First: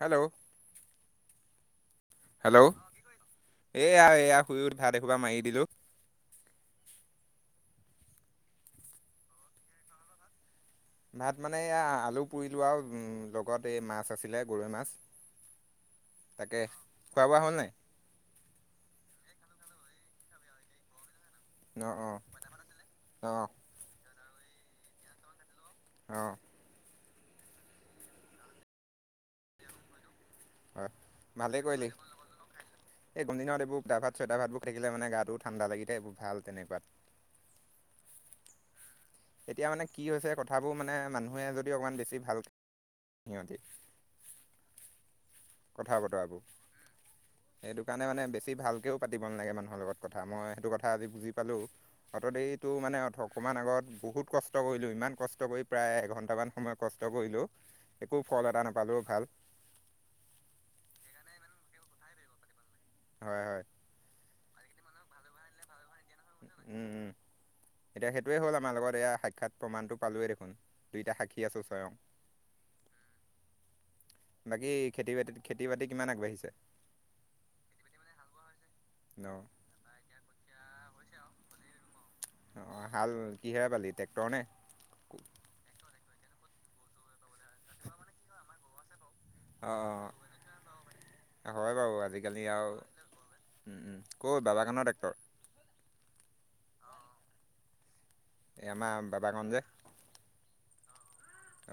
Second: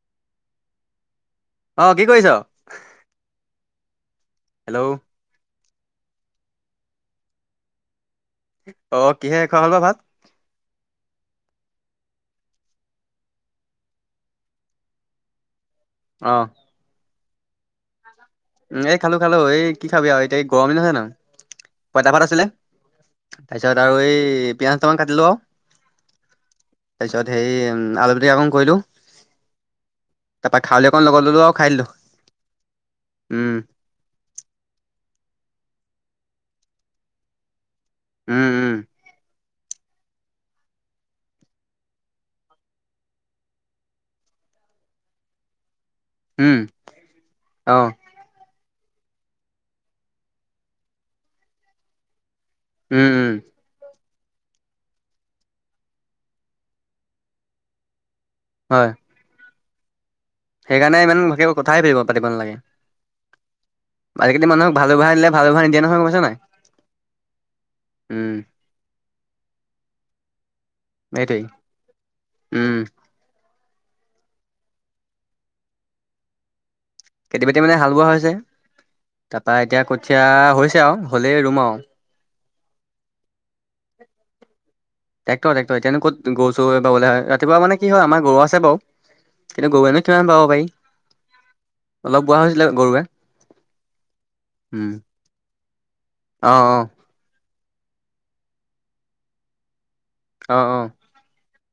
Hello অঁ কি কৰিছ। হেল্ল' এয়া এইয়া শুই উঠি হেল্ল' ভাত এসোপা মাৰি দিলো অঁ কিহে খোৱা হল ব ভাত? ভাত মানে এয়া আলু পুৰি লোৱাও লগত এই মাছ আছিলে গৰৈ মাছ অ তাকে খোৱা বোৱা হ'ল নাই? উম এই খালো খালো এই কি খাবি আৰু এতি এই গৰম দিনছে নহয় অঁ পঁইতা অঁ ভাত আছিলে অঁ তাৰপিছত আৰু এই পিয়াজ দুটামান কাটিলো আৰু আহঁ তাৰ পিছত সেই আলু পিটিকা অকণ কৰিলো। হয়। খাৰলি অকণ লগত ললো আৰু ভালেই খাই কৰিলি দিলো এই গম উম দিনত এইবোৰ দা ভাত চো ভাত বু থাকিলে মান গা ঠাণ্ডা লাগিতে এইবোৰ ভাল তেনেকুৱাত উম উম এতিয়া মানে কি হৈছে কথাবোৰ মানে মানুহে যদি অকমান বেছি ভাল হয় হয় [unintelligible] কথা বতৰাবোৰ উম অ সেইটো কাৰণে মানে বেছি ভাল বেছিকৈ পাতিব নালাগে মানুহৰ লগত কথা মই সেইটো কথা আজি বুজি পালোঁ অ' দেৰিত তোৰ মানে উম উম অকণমান আগত বহুত কষ্ট কৰিলোঁ ইমান কষ্ট কৰি প্ৰায় এঘন্টামান সময় কষ্ট কৰিলোঁ একো ফল এটা হয় নাপালেও ভাল সেইকাৰণে ইমান ভালে কথাহে ফৰিব পাতিব নালাগে হয় হয়। আজিকালি মানুহক ভাল ভাল ব্যৱহাৰৰ দিলে ভাল ব্যৱহাৰ নিদিয় নহয় পাইছ নাই উম উম এতিয়া উম সেইটোৱে হ'ল আমাৰ লগত এয়া সাক্ষৎ প্ৰমাণটো পালোই দেখোন দুইটা সেইটোৱেই সাক্ষী আছো স্বয়ং উম বাকী খেতি বাতিত খেতি বাতি কিমান আগবাঢ়িছে খেতি বাতি মানে হাল বোৱা হৈছে। ন তাৰপা এতিয়া কঠীয়া হৈছে আৰু হলেই ৰুম আৰু অ হাল কিহেৰে বালি ট্ৰেক্টৰ নে টেক্টৰ টেক্টৰ এতিয়ানো ক'ত গৰু তৱে ৰাতিপুৱা মানে কি হয় আমাৰ গৰু আছে বাৰু কিন্তু গৰুৱেনো অঁ কিমান পাব পাৰি- হয় বাৰু অলপ বোৱা আজিকালি হৈছিলে আও গৰুৱে উম বাবাকানৰ ট্ৰেক্টৰ। অহ অহ। এ আমাৰ বাবাগন যে অ অ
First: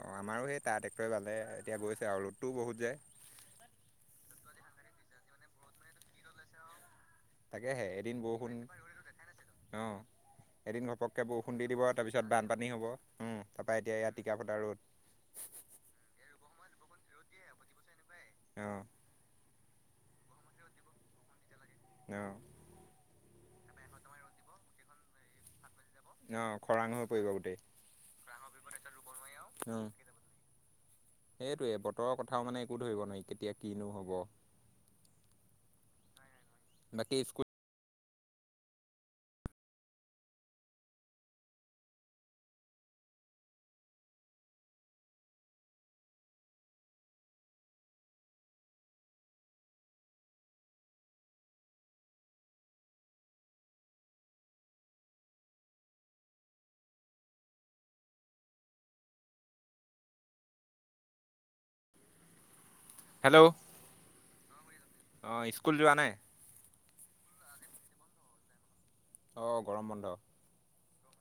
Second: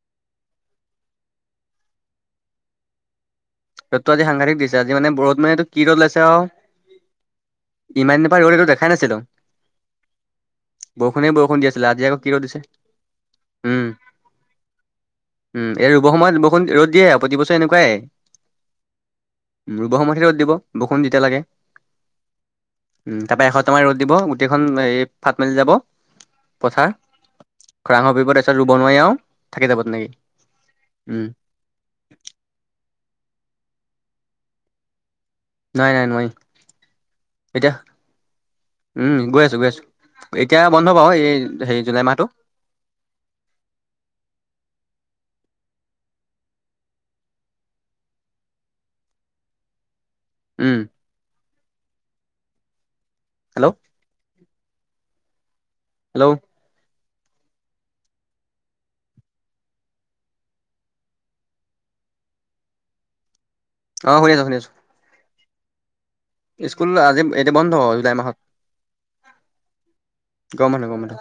অঁ আমাৰো সেই তাৰ ট্ৰেক্টৰে বালে এতিয়া গৈছে আৰু ৰ'দটোও বহুত যায়- ৰ'দতটো আজি সাংঘাটিক দিছে আজি মানে ৰ'দ মানেটো কি ৰ'দ উলাইছে আও তাকে হে এদিন বৰষুণ অহ এদিন ঘপকে বৰষুণে বৰষুণ দি দিব আছিলে আজি আকৌ কি তাৰপিছত ৰ'দ দিছে বানপানী হব উম তাৰ পৰা উম এতিয়া ইয়া টিকা ফটা ৰ'দ। উম এই ৰুব সময়ত ব বৰষুণ ৰ'দ দিয়ে প্ৰতি বছৰে এনেকুৱাই। অ মো ৰুব সময়ত'হে ৰ'দ দিব বৰষুণ যেতিয়া লাগে। তেওঁ [unintelligible] উম তাৰপৰা এসপ্তাটামান ৰ'দ দিব গোটেইখন এই ফাট মেলি যাব। অ পথাৰ খৰাং হৈ পৰিব গোটেই- খৰাং হৈ পৰিব তাৰপিছত ৰুব নোৱাই‌ আও। সেইটোৱে বতৰৰ কথাও মানে একো ধৰিব নোৱাৰি কেতিয়া কিনো হ'ব। নাই নাই নোৱাৰি বাকী স্কুল এতিয়া উম গৈ আছো গৈ আছো এতিয়া বন্ধ পাব এই হে জুলাই মাহটো আ [inaudible] উম। হেল্ল'। হেল্ল' হেল্ল' অ শুনিছোঁ শুনিছোঁ অ স্কুল যোৱা নাই? স্কুল আজি এতিয়া বন্ধ হব জুলাই মাহত। অঁ গৰম বন্ধ। গৰম বন্ধ গৰম বন্ধ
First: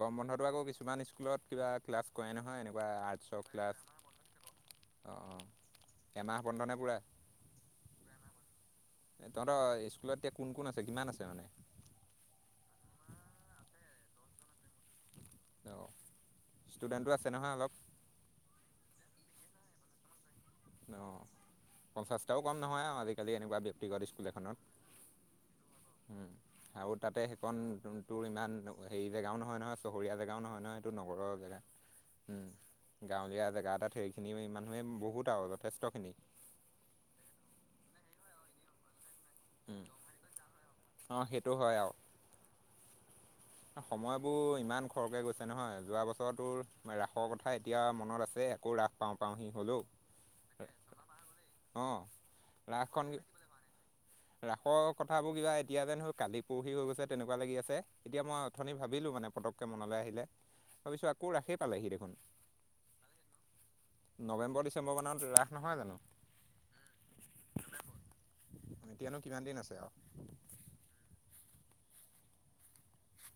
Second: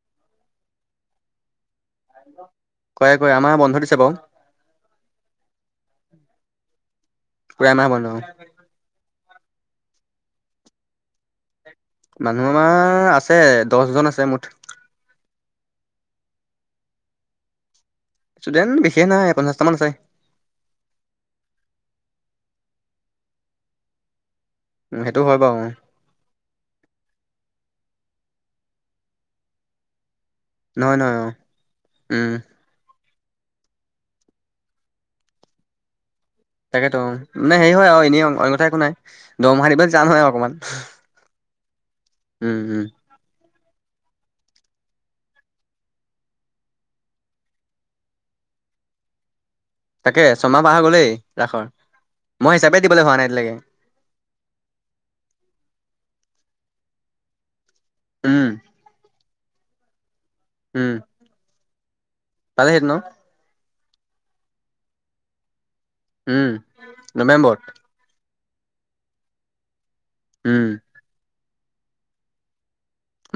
গৰম বন্ধটো আকৌ কিছুমান স্কুলত কিবা ক্লাছ কৰে নহয় এনেকুৱা কৰে কৰে আৰ্টচৰ আমাৰ বন্ধ দিছে বাৰু ক্লাছ অহ বন্ধনে পোৰা পোৰা এমাহ বন্ধ। তহঁতৰ স্কুলত এতিয়া কোন কোন আছে কিমান আছে মানে মানুহ আমাৰ আছে দহ জন আছে মুঠ। অ ষ্টুডেণ্টটো আছে নহয় অলপ? ষ্টুডেণ্ট বিশেষ নাই পঞ্চাছটা মান আছে। অ পঞ্চাছটাও কম নহয় আৰু আজিকালি এনেকুৱা ব্যক্তিগত স্কুল এখনত। উম সেইটো হয় বাৰু উম আৰু তাতে সেইকণ তোৰ ইমান হেৰি জেগাও নহয় নহয় চহৰীয়া জেগা গাও নহয় নহয় এইটো নগৰৰ জেগা উম গাঁৱলীয়া জেগা এটাত সেইখিনি মানুহে বহুত আৰু যথেষ্টখিনি। তাকেতো মানে হেৰি হয় আৰু এনেই অন্য কথা একো নাই দৰমহা দিবলৈ যাম হয় অকমান। টো হয় আৰু। উম উম সময়বোৰ ইমান খৰকে গৈছে নহয় যোৱা বছৰ তোৰ ৰাসৰ কথা এতিয়া মনত আছে। আকৌ ৰাস পাওঁ পাওঁহি হ'লেও তাকে ছমাহ পাৰ হৈ গ'লেই ৰাসৰ অঁ মই হিচাপে ৰাসখন দিবলে হোৱা নাই এতিয়ালেকে। ৰাসৰ কথাবোৰ কিবা এতিয়া যেন হে কালি পৰহি হৈ গৈছে তেনেকোৱা লাগি আছে এতিয়া মই উম অথনি ভাবিলোঁ মানে পটককে মনলে আহিলে ভাবিছো আকৌ ৰাসেই পালেহি দেখোন পালেহেতনো নৱেম্বৰ ডিচেম্বৰ মানত ৰাস নহয় জানো উম নৱেম্বৰত এতিয়ানো কিমান দিন আছে আও উম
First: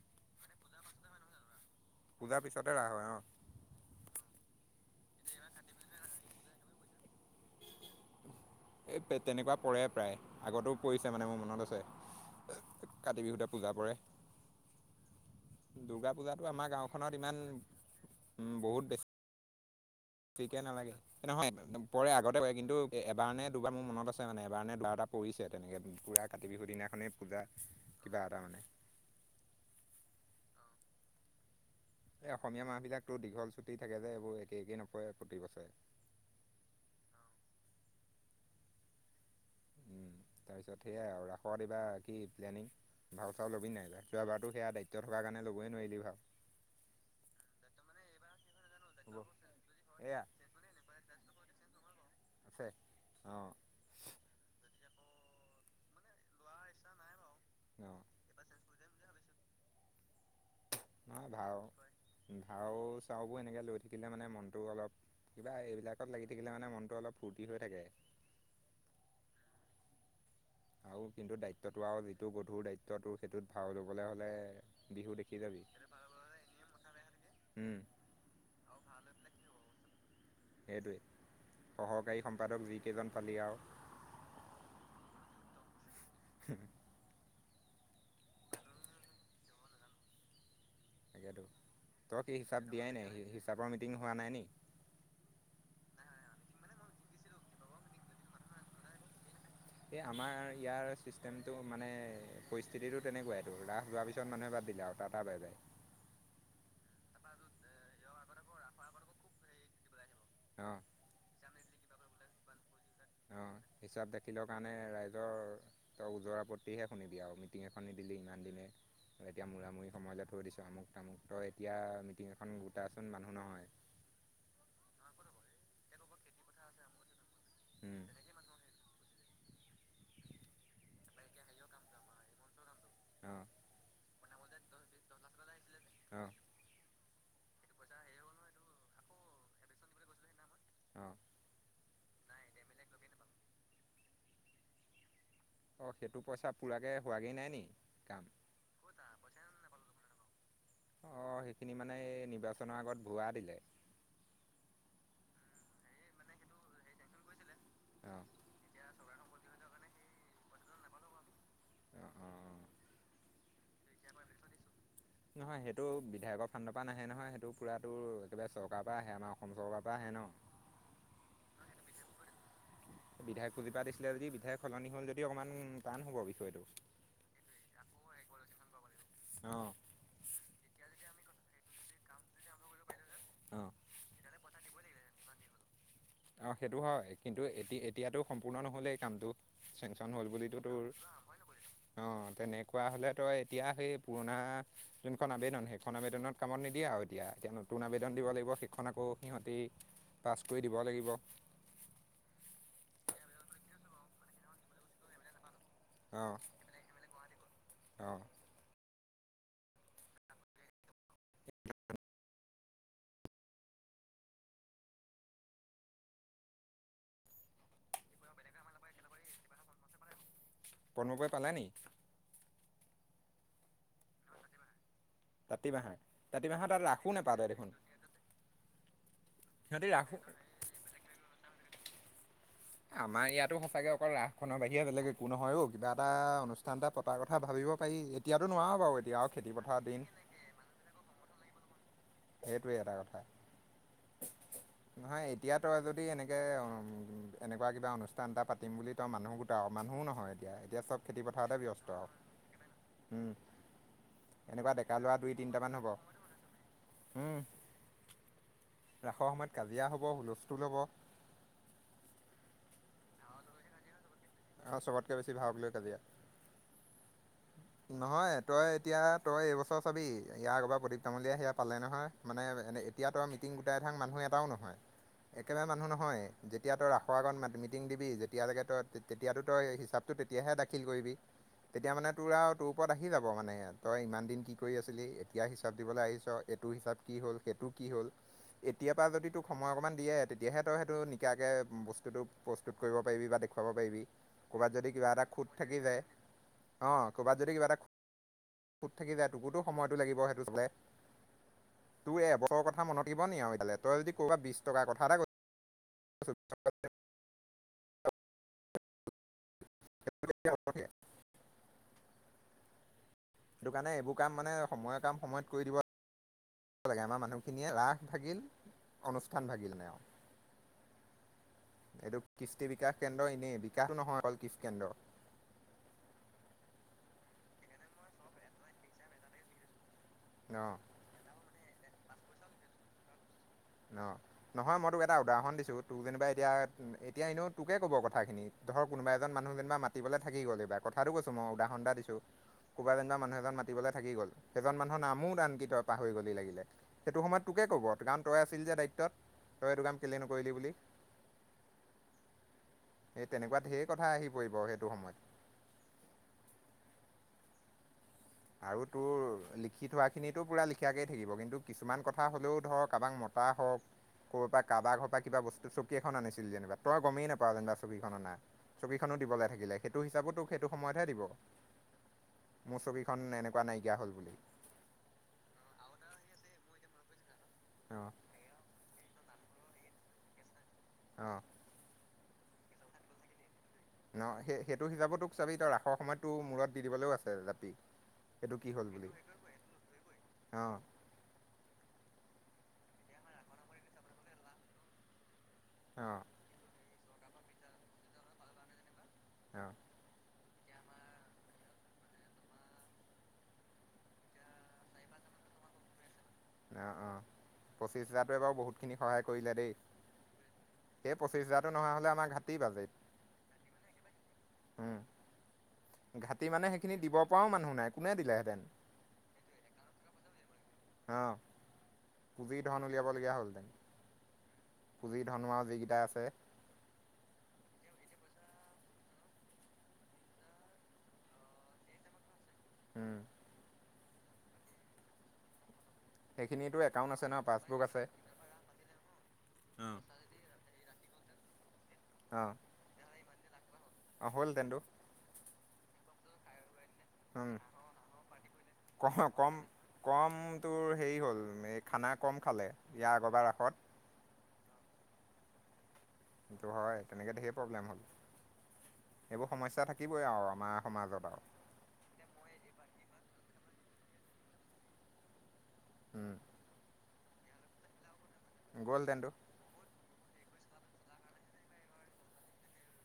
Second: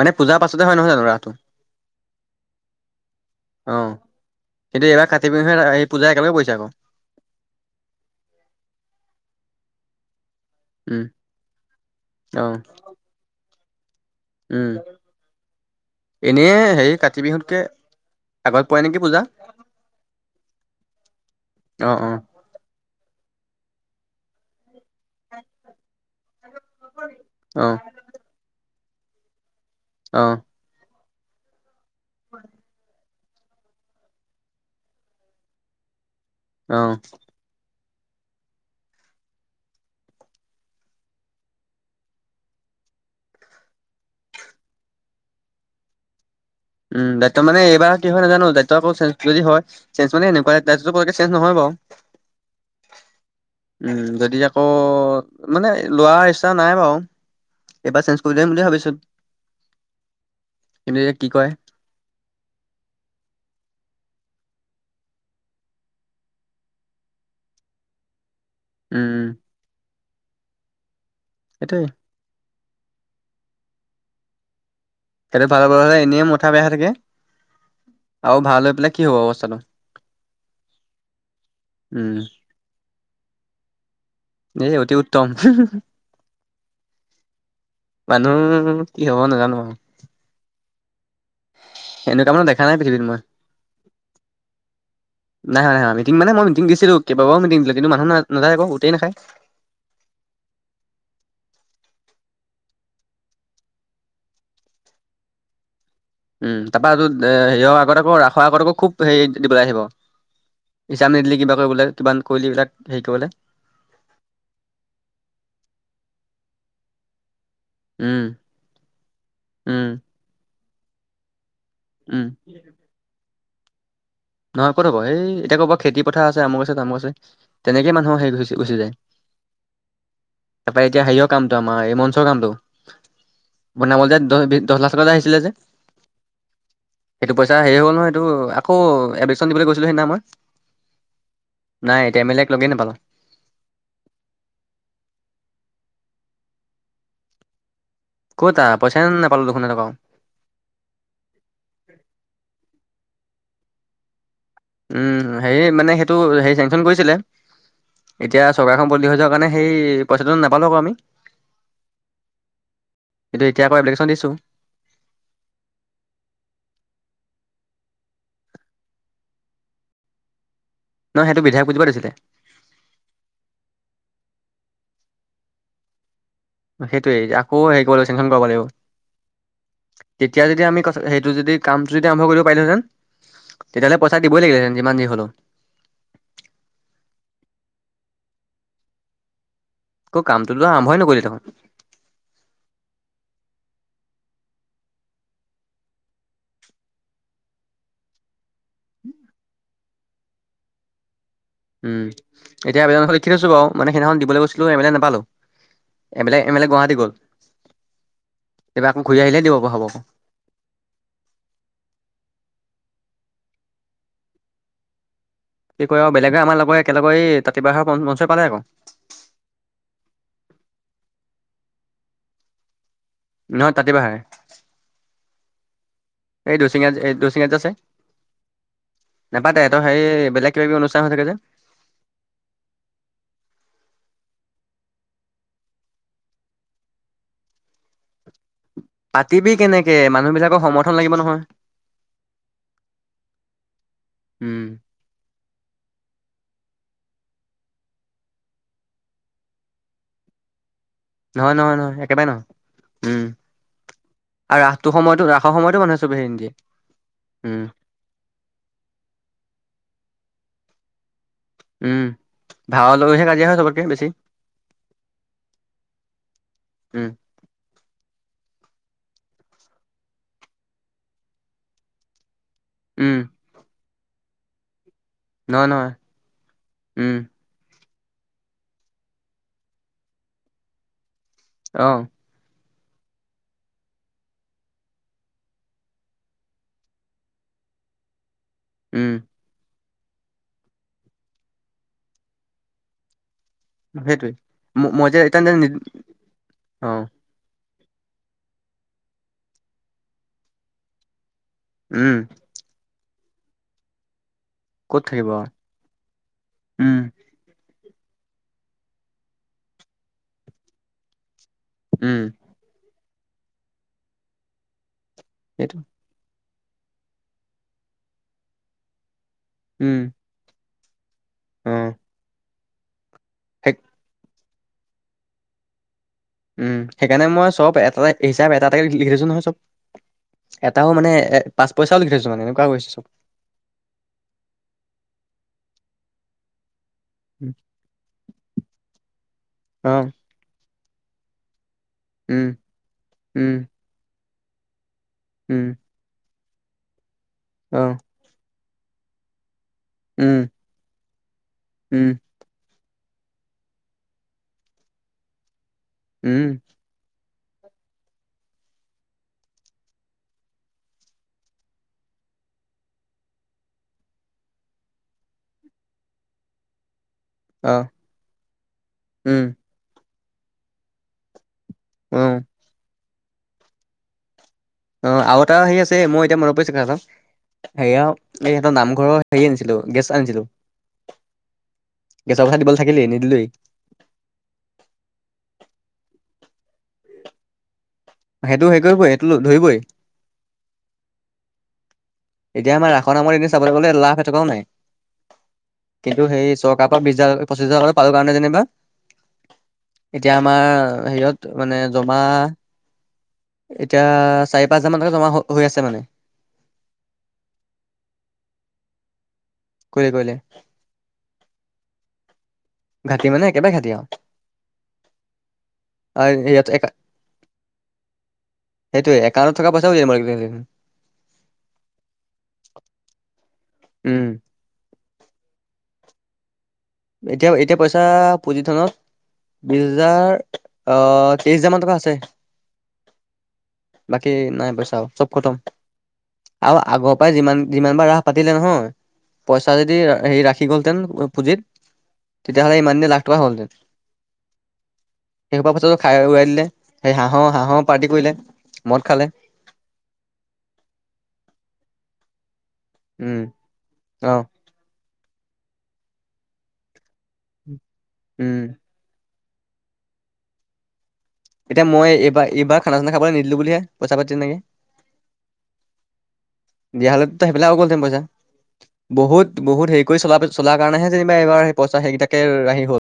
মানে পূজাৰ পাছতে হয় নহয় জানো ৰাসটো পূজাৰ পিছতে ৰাস হয় অ অ কিন্তু এইবাৰ কাতি বিহুে এই পূজাই একেলগে পৰিছে আকৌ [unintelligible] এ তেনেকোৱা পৰে প্ৰায় আগতো উম, পৰিছে মানে মোৰ মনত অ', আছে কাতি বিহুত পূজা পৰে উম দুৰ্গা পূজাটো আমাৰ এনেই হেৰি গাঁওখনত কাতি ইমান বিহুতকে আগত পৰে নিকি পূজা ঠিকে নালাগে নহয় অ', পৰে অ', আগতে কৰে কিন্তু এবাৰ নে দুবাৰ মোৰ মনত আছে মানে এবাৰ মানে লৰা পূজা অহ কিবা এটা মানে অ এই অসমীয়া মানুহ বিলাকতো দীঘল ছুটি থাকে যে এইবোৰ একে একেই নপৰে প্ৰতি বছৰে অহ উম, তাৰপিছত সেয়াই আৰু ৰাসত এইবাৰ কি প্লেনিং ভাল চাই ল'বি নাই যোৱাবাৰতো সেয়া দায়িত্ব থকা কাৰণে ল'বই নোৱাৰিলি ভাল উম বৰ্তমানে এইবাৰ কি হয় নাজানো তই আক হ'ব চেঞ্জ যদি হয় চেঞ্জ এয়া মানে এনেকোৱা চেঞ্জ নহয় বাৰু আছে অঁ উম যদি আকৌ মানে লোৱাৰ ইচ্ছা নাই বাৰু অঁ এইবাৰ চেঞ্জ কৰি দিম বুলি ভাবিছো কিন্তু এতিয়া কি নহয় কয় ভাও ভাও চাউ বোৰ এনেকে লৈ থাকিলে মানে মনটো অলপ কিবা এইবিলাকত লাগি থাকিলে মানে মনটো অলপ ফূৰ্তি হৈ থাকে উম আৰু কিন্তু দায়িত্বটো সেইটোয়ে। আৰু যিটো গধুৰ দায়িত্বটো সেইটোত ভাও লবলে হ'লে বিহু দেখি সেটো ভাও যাবি ললে হলে এনে মথা বেয়া থাকে উম, আৰু ভাও লৈ পেলাই কি হ'ব অৱস্থাটো সেইটোৱে উম, সহকাৰী সম্পাদক যিকেইজন পালি আও এ অতি উত্তম [unintelligible] মানুহ কি হ'ব নাজানো আৰু তাকো তই এনেকুৱা কি মানুহ দেখা হিচাপ দিয়াই পৃথিৱীত নাই মই। হিচাপৰ মিটিং হোৱা নাই নি? দিন মানে মি দিছিলো কেই বাওটাও মিটিং দিছিলো কিন্তু মানুহ নাই নেযাই গোটেই নাখায়। এই আমাৰ ইয়াৰ চিষ্টেমটো মানে পৰিস্থিতিটো তেনেকোৱাইটো ৰাস হোৱাৰ পিছত মানুহে বা বিলা তঠটা বাই বাই। উম তাৰপা হেৰিৰ আগত আকৌ ৰাসৰ আগত আকৌ খুব হেৰি দিবলৈ আহিব। অঁ ইচাম নিদিলে কিবা কৰিবলে কিমান কলি এইবিলাক হেৰি কৰিবলৈ অ হিচাপ দেখিলৰ কাৰণে ৰাইজৰ তই ওজ আপত্তিহে শুনিবি আৰু ম টিং এখন নি দিলি উম ইমান দিনে আৰু এতিয়া মূৰা মূৰি উম সময়লৈাত থৈ দিছোঁ আমুক তামুক তই এতিয়া উম মিটিং এখন গোটাচোন মানুহ নহয়। নহয় ক'ত হ'ব এই এতিয়া ক'ৰবাত খেতি পথাৰ আছে আমুক আছে তামুক আছে। তেনেকেই উম মানুহ শেষ গুচি যায়। তাৰাপৰা এতিয়া হেৰিৰ কামটো আমাৰ এই মঞ্চৰ কামটো অঁ বনাব যে। দহ দহ লাখ টকা আহিছিলে যে? অ সেইটো পইচা হেৰি হ'ল নহয় এইটো আকৌ এডমিশ্যন দিবলৈ গৈছিলো সিদিনা মই। অ নাই এতিয়া এম এক লগেই নাপালোঁ। অ সেইটো পইচা পুৰাকে হোৱাগেই নাই নেকি কতা পইচা ন নাপালোঁ দেখোন। এটকাও অঁ সেইখিনি মানে এই নিৰ্বাচনৰ আগত ভুৱা দিলে। উম হেৰি মানে সেইটো হে চেংচন কৰিছিলে, অঁ এতিয়া চৰকাৰখন বদলি হৈ যোৱা কাৰণে সেই পইচাটো নাপালো আক আমি। অ অ। কিন্তু এতিয়া আকৌ এব্লিকেশ্যন দিছো। নহয় সেইটো বিধায়কৰ ফান্দৰ পৰা নাহে নহয়, সেইটো পুৰাতো একেবাৰে চৰকাৰৰ পৰা আহে আমাৰ অসম চৰকাৰৰ পৰা আহে ন? নহ সেইটো বিধায়ক বুজিব দিছিলে। উহে সলনি হ'ল যদি অকণমান টান হ'ব বিষয়টো। সেইটোয়ে আকৌ হেৰি কৰিব লাগ চেংশন কৰিব লাগিব। অ', তেতিয়া যদি আমি ক সেইটো যদি কামটো যদি আৰম্ভ কৰিব পাৰিলোঁহেঁতেন অ', তেতিয়াহ'লে পইচা দিবই লাগিলে হেঁতেন যিমান যি হলেও। আহ সেইটো হয় কিন্তু এতি এতিয়াতো সম্পূৰ্ণ নহলেই কামটো। চেংন আকৌ হল বুলি তো কামটোতো তোৰ আৰম্ভই নকৰিলি দেখোন অ তেনেকুৱা হলে তই এতিয়া সেই পুৰণা যোনখন আবেদন সেইখন আবেদনত কামত নিদিয়ে আৰু এতিয়া, এতিয়া নতুন আবেদন দিব লাগিব। খন আকৌ সিহঁতি পাছ কৰি দিব লাগিব। উম এতিয়া আবেদনখন লিখি থৈছো বাৰু, মানে সেইদিনাখন দিবলৈ গৈছিলো এম এল এ নাপালো। এম্ অ', এল্ এ গুৱাহাটী গল, অ', ঘূৰি আহিলেই দিব প হ'ব। কি কয় আৰু বেলেগে আমাৰ লগে একেলগে তাতিপাহৰ মঞ্চ পালে আকৌ পনবে পালে নি? নহয় তাতে বাহে। তাতীবাঁহ? এই দশেঙত যে আছে। নাপাতে সেত সিহঁতি সেই ৰাসো বেলেগ কিবা কি অনুষ্ঠান হৈ থাকে যে। আমাৰ ইয়াতো সঁচাকে অকল ৰাস খনৰ বাহিৰে বেলেগ একো নহয় অ, কিবা এটা অনুষ্ঠান এটা পতাৰ কথা ভাবি পাৰি, এতিয়া। নোৱাৰা বাৰু আৰু খেতি পাতিবি পথাৰৰ কেনেকে দিন মানুহবলাকৰ সমৰ্থন লাগিব নহয়। সেইটোৱে এটা কথা, উম নহয় এতিয়া তই যদি এনে এনেকুৱা কিবা অনুষ্ঠান এটা পাতিম বুলি ত মানুহ গোটাওঁ মানুহো নহয় এতিয়া এতিয়া চব খেতি পথাৰতে নহয় নহয় ব্যস্ত নহয় আৰু একেবাৰে নহয়,, উম আৰু এনেকুৱা ডেকা ৰাসটো ল'ৰা সময়তো দুই ৰাসৰ তিনিটামান সময়তো হ'ব মানুহে চবে হেৰি নি দিয়ে উম, ৰাসৰ সময়ত কাজিয়া হ'ব, হুলস্থুল হ'ব উম, ভাওৰ লৈহে কাজিয়া হয় চবতকে বেছি আৰু চবতকে বেছি ভাউ লৈ কাজিয়া, উম নহয় তই এতিয়া তই এইবছৰ চাবি ইয়াৰ ক'ৰবাৰ প্ৰদীপ তামলীয়া সেয়া পালে নহয় মানে এনে উম এতিয়াতো আৰু মিটিং গোটাই থাক মানুহ এটাও নহয় একেবাৰে মানুহ নহয়, যেতিয়া তই ৰাসৰ উম আগত মিটিং দিবি যেতিয়ালৈকে তই তেতিয়াতো তই হিচাপটো তেতিয়াহে দাখিল কৰিবি অ তেতিয়া মানে তোৰ আৰু তোৰ ওপৰত আহি যাব মানে তই ইমান দিন কি কৰি আছিলি? এতিয়া হিচাপ দিবলৈ আহিছ এইটো হিচাপ কি হ'ল? সেইটো কি হ'ল এতিয়া পৰা উম যদি তোক সময় অকণমান দিয়ে তেতিয়াহে তই সেইটো নিকাকে বস্তুতটো প্ৰস্তুত কৰিব পাৰিবি বা দেখুৱাব পাৰিবি। সেইটোৱে কৰ'ৰবাত ম যদি কিবা মই যে এটা এতিয়া খুত যে থাকি যায়, অ ক'ৰবাত যদি কিবা এটাু খুঁত থাকি যায় তোকুতো সময়টো লাগিব সেইটো চলে উম তোৰ এবছৰৰ কথা মনত থাকিব নি আৰু এইফালে, তই যদি ক'বা বিছ টকাৰ ক'ত কথা এটা থাকিব কৈ আৰু উম [inaudible] [unintelligible] উম। সেইটো কাৰণে এইবোৰ কাম মানে সময়ৰ কাম সময়ত কৰি সেইটো দিব লাগে আমাৰ মানুহখিনিয়ে ৰাস ভাগিল অনুষ্ঠান ভাগিল। উম অ এইটো কৃষ্টি বিকাশ কেন্দ্ৰ এনেই, সেই বিকাশ নহয় অকল কৃষ্টি কেন্দ্ৰ। উম, সেইকাৰণে মই চব এটা- এটা হিচাপ এটা- এটা লিখি দিছো নহয় চব। ন এটাও মানে এ পাঁচ পইচাও লিখি থৈছো মানে, এনেকুৱা হৈছোঁ অ', নহয় মই তোক এটা উদাহৰণ দিছোঁ, তোক যেনিবা এতিয়া এতিয়া এনেও তোকে ক'ব কথা খিনি ধৰ কোনোবা এজন মানুহ যেনিবা অ মাতিবলে থাকি গ'ল এইবাৰ। কথাটো কৈছো মই উদাহৰণ এটা দিছো উম কোনবা যেনিবা মানুহ উম এজন মাতিবলে থাকি গ'ল সেইজন মা নামো দান কি উম তই পাহৰি গ'লি লাগিলে। সেইটো সময়ত তোকে অ ক'ব কাৰণ, তই আছিল যে দায়িত্বত। তই এইটো কাম কেলে উম নকৰিলি বুলি। উম এই তেনেকুৱা ঢেৰ কথা আহি পৰিব সেইটো সময়ত। উম। আৰু তোৰ লিখি থোৱাখিনিতো পুৰা লিখাকেই থাকিব কিন্তু কিছুমান কথা হ'লেও ধৰ কাৰোবাক ম হওক ক'ৰ পৰা কাৰোবাক ঘৰ পৰা কিবা বস্তু চকী এখন আনিছিল যেনিবা তই গমেই নাপা অ যেনিবা চকীখন অনা, চকীখনো উম দিবলে থাকিলে সেইটো হিচাপো তোক সেইটো সময়তহে দিব। অ'। খন এনেকুৱা নাইকিয়া হ'ল বুলি। অ' আৰু এটা হেৰি আছে মই এতিয়া মনত পৰিছে কথাটো, হেৰি অঁ আও এই ইহঁতৰ নামঘৰৰ হেৰি আনিছিলো গেছ আনিছিলো অ'। গেছৰ পইচা দিবলে থাকিলেই, নিদিলেই। সুখৰ সময়তো মূৰত দি দিবলৈও আছে জাপি। এইটো সেইটো কি হেৰি হ'ল বুলি কৰিবই সেইটো ধৰিবই। অঁ এতিয়া আমাৰ ৰাসৰ নামৰ এনে চাবলৈ গ'লে লাভ এটকাও নাই, অঁ কিন্তু হেৰি চৰকা বিছ হাজাৰ পঁচিছ হাজাৰ টকা পালো কাৰণে যেনিবা [inaudible] এতিয়া আমাৰ হেৰিয়ত মানে জমা এতিয়া চাৰি পাঁচ হাজাৰ মান টকা জমা হৈ আছে মানে। অ' -অ' পঁচিশ হাজাৰটোৱে বাৰু বহুত খিনি সহায় কৰিলে দেই, কৰিলে কৰিলে সেই পঁচিছ হেজাৰটো নহা হ'লে আমাৰ ঘাট ঘাটি মানে একেবাৰে ঘাটি আৰু। উম আৰু ঘাটি ইয়াত মানে একা- সেইখিনি দিব পৰাও মানুহ নাই কোনে দিলেহেঁতেন। সেইটোৱে একাউণ্টত থকা পইচাও [unintelligible] লাগিলেহেঁতেন। অ', পুজি ধন উলিয়াবলগীয়া হ'লহেতেন। উম পুঁজি ধনু আও যিকেইটা আছে। এতিয়া- এতিয়া পইচা পুঁজি ধনত বিছ হাজাৰ আ তেইছ হাজাৰ মান টকা আছে। উম্। বাকী নাই পইচাও, চব খতম। আৰু সেইখিনিতো একাউণ্ট আগৰ আছে পৰাই ন যিমান পাছবুক আছে যিমানবাৰ ৰাস পাতিলে নহয় পইচা যদি হেৰি ৰাখি গ'লহেতেন পুঁজিত, তেতিয়াহ'লে ইমান দিনে লাখ টকা হ'লহেতেন। অ' হ'ল হেতেন টো। সেইসোপা পইছাটো খাই উৰুৱাই দিলে, সেই হাঁহৰ- হাঁহৰ পাৰ্টি কৰিলে। মদ ক খালে কম- কম তোৰ হেৰি হ'ল, এ খানাৰ কম খালে, ইয়াৰ উম আগৰবাৰ ৰাসত অ কিন্তু হয় তেনেকে ধেই প্ৰব্লেম হ'ল উম এইবোৰ সমস্যা থাকিবই আৰু আমাৰ সমাজত আৰু এতিয়া মই এইবাৰ এইবাৰ খানা চানা খাবলৈ নিদিলো বুলিহে পইচা পাতি তেনেকে। উম! দিয়া হ'লে সেইফিলাকও গলতেম পইচা গ'লহেতেনতো বহুত বহুত হেৰি [unintelligible] [unintelligible] কৰি চলা চল কাৰণেহে যেনিবা এবাৰেই পইচা সেইকেইটা হেই হ'ল [unintelligible]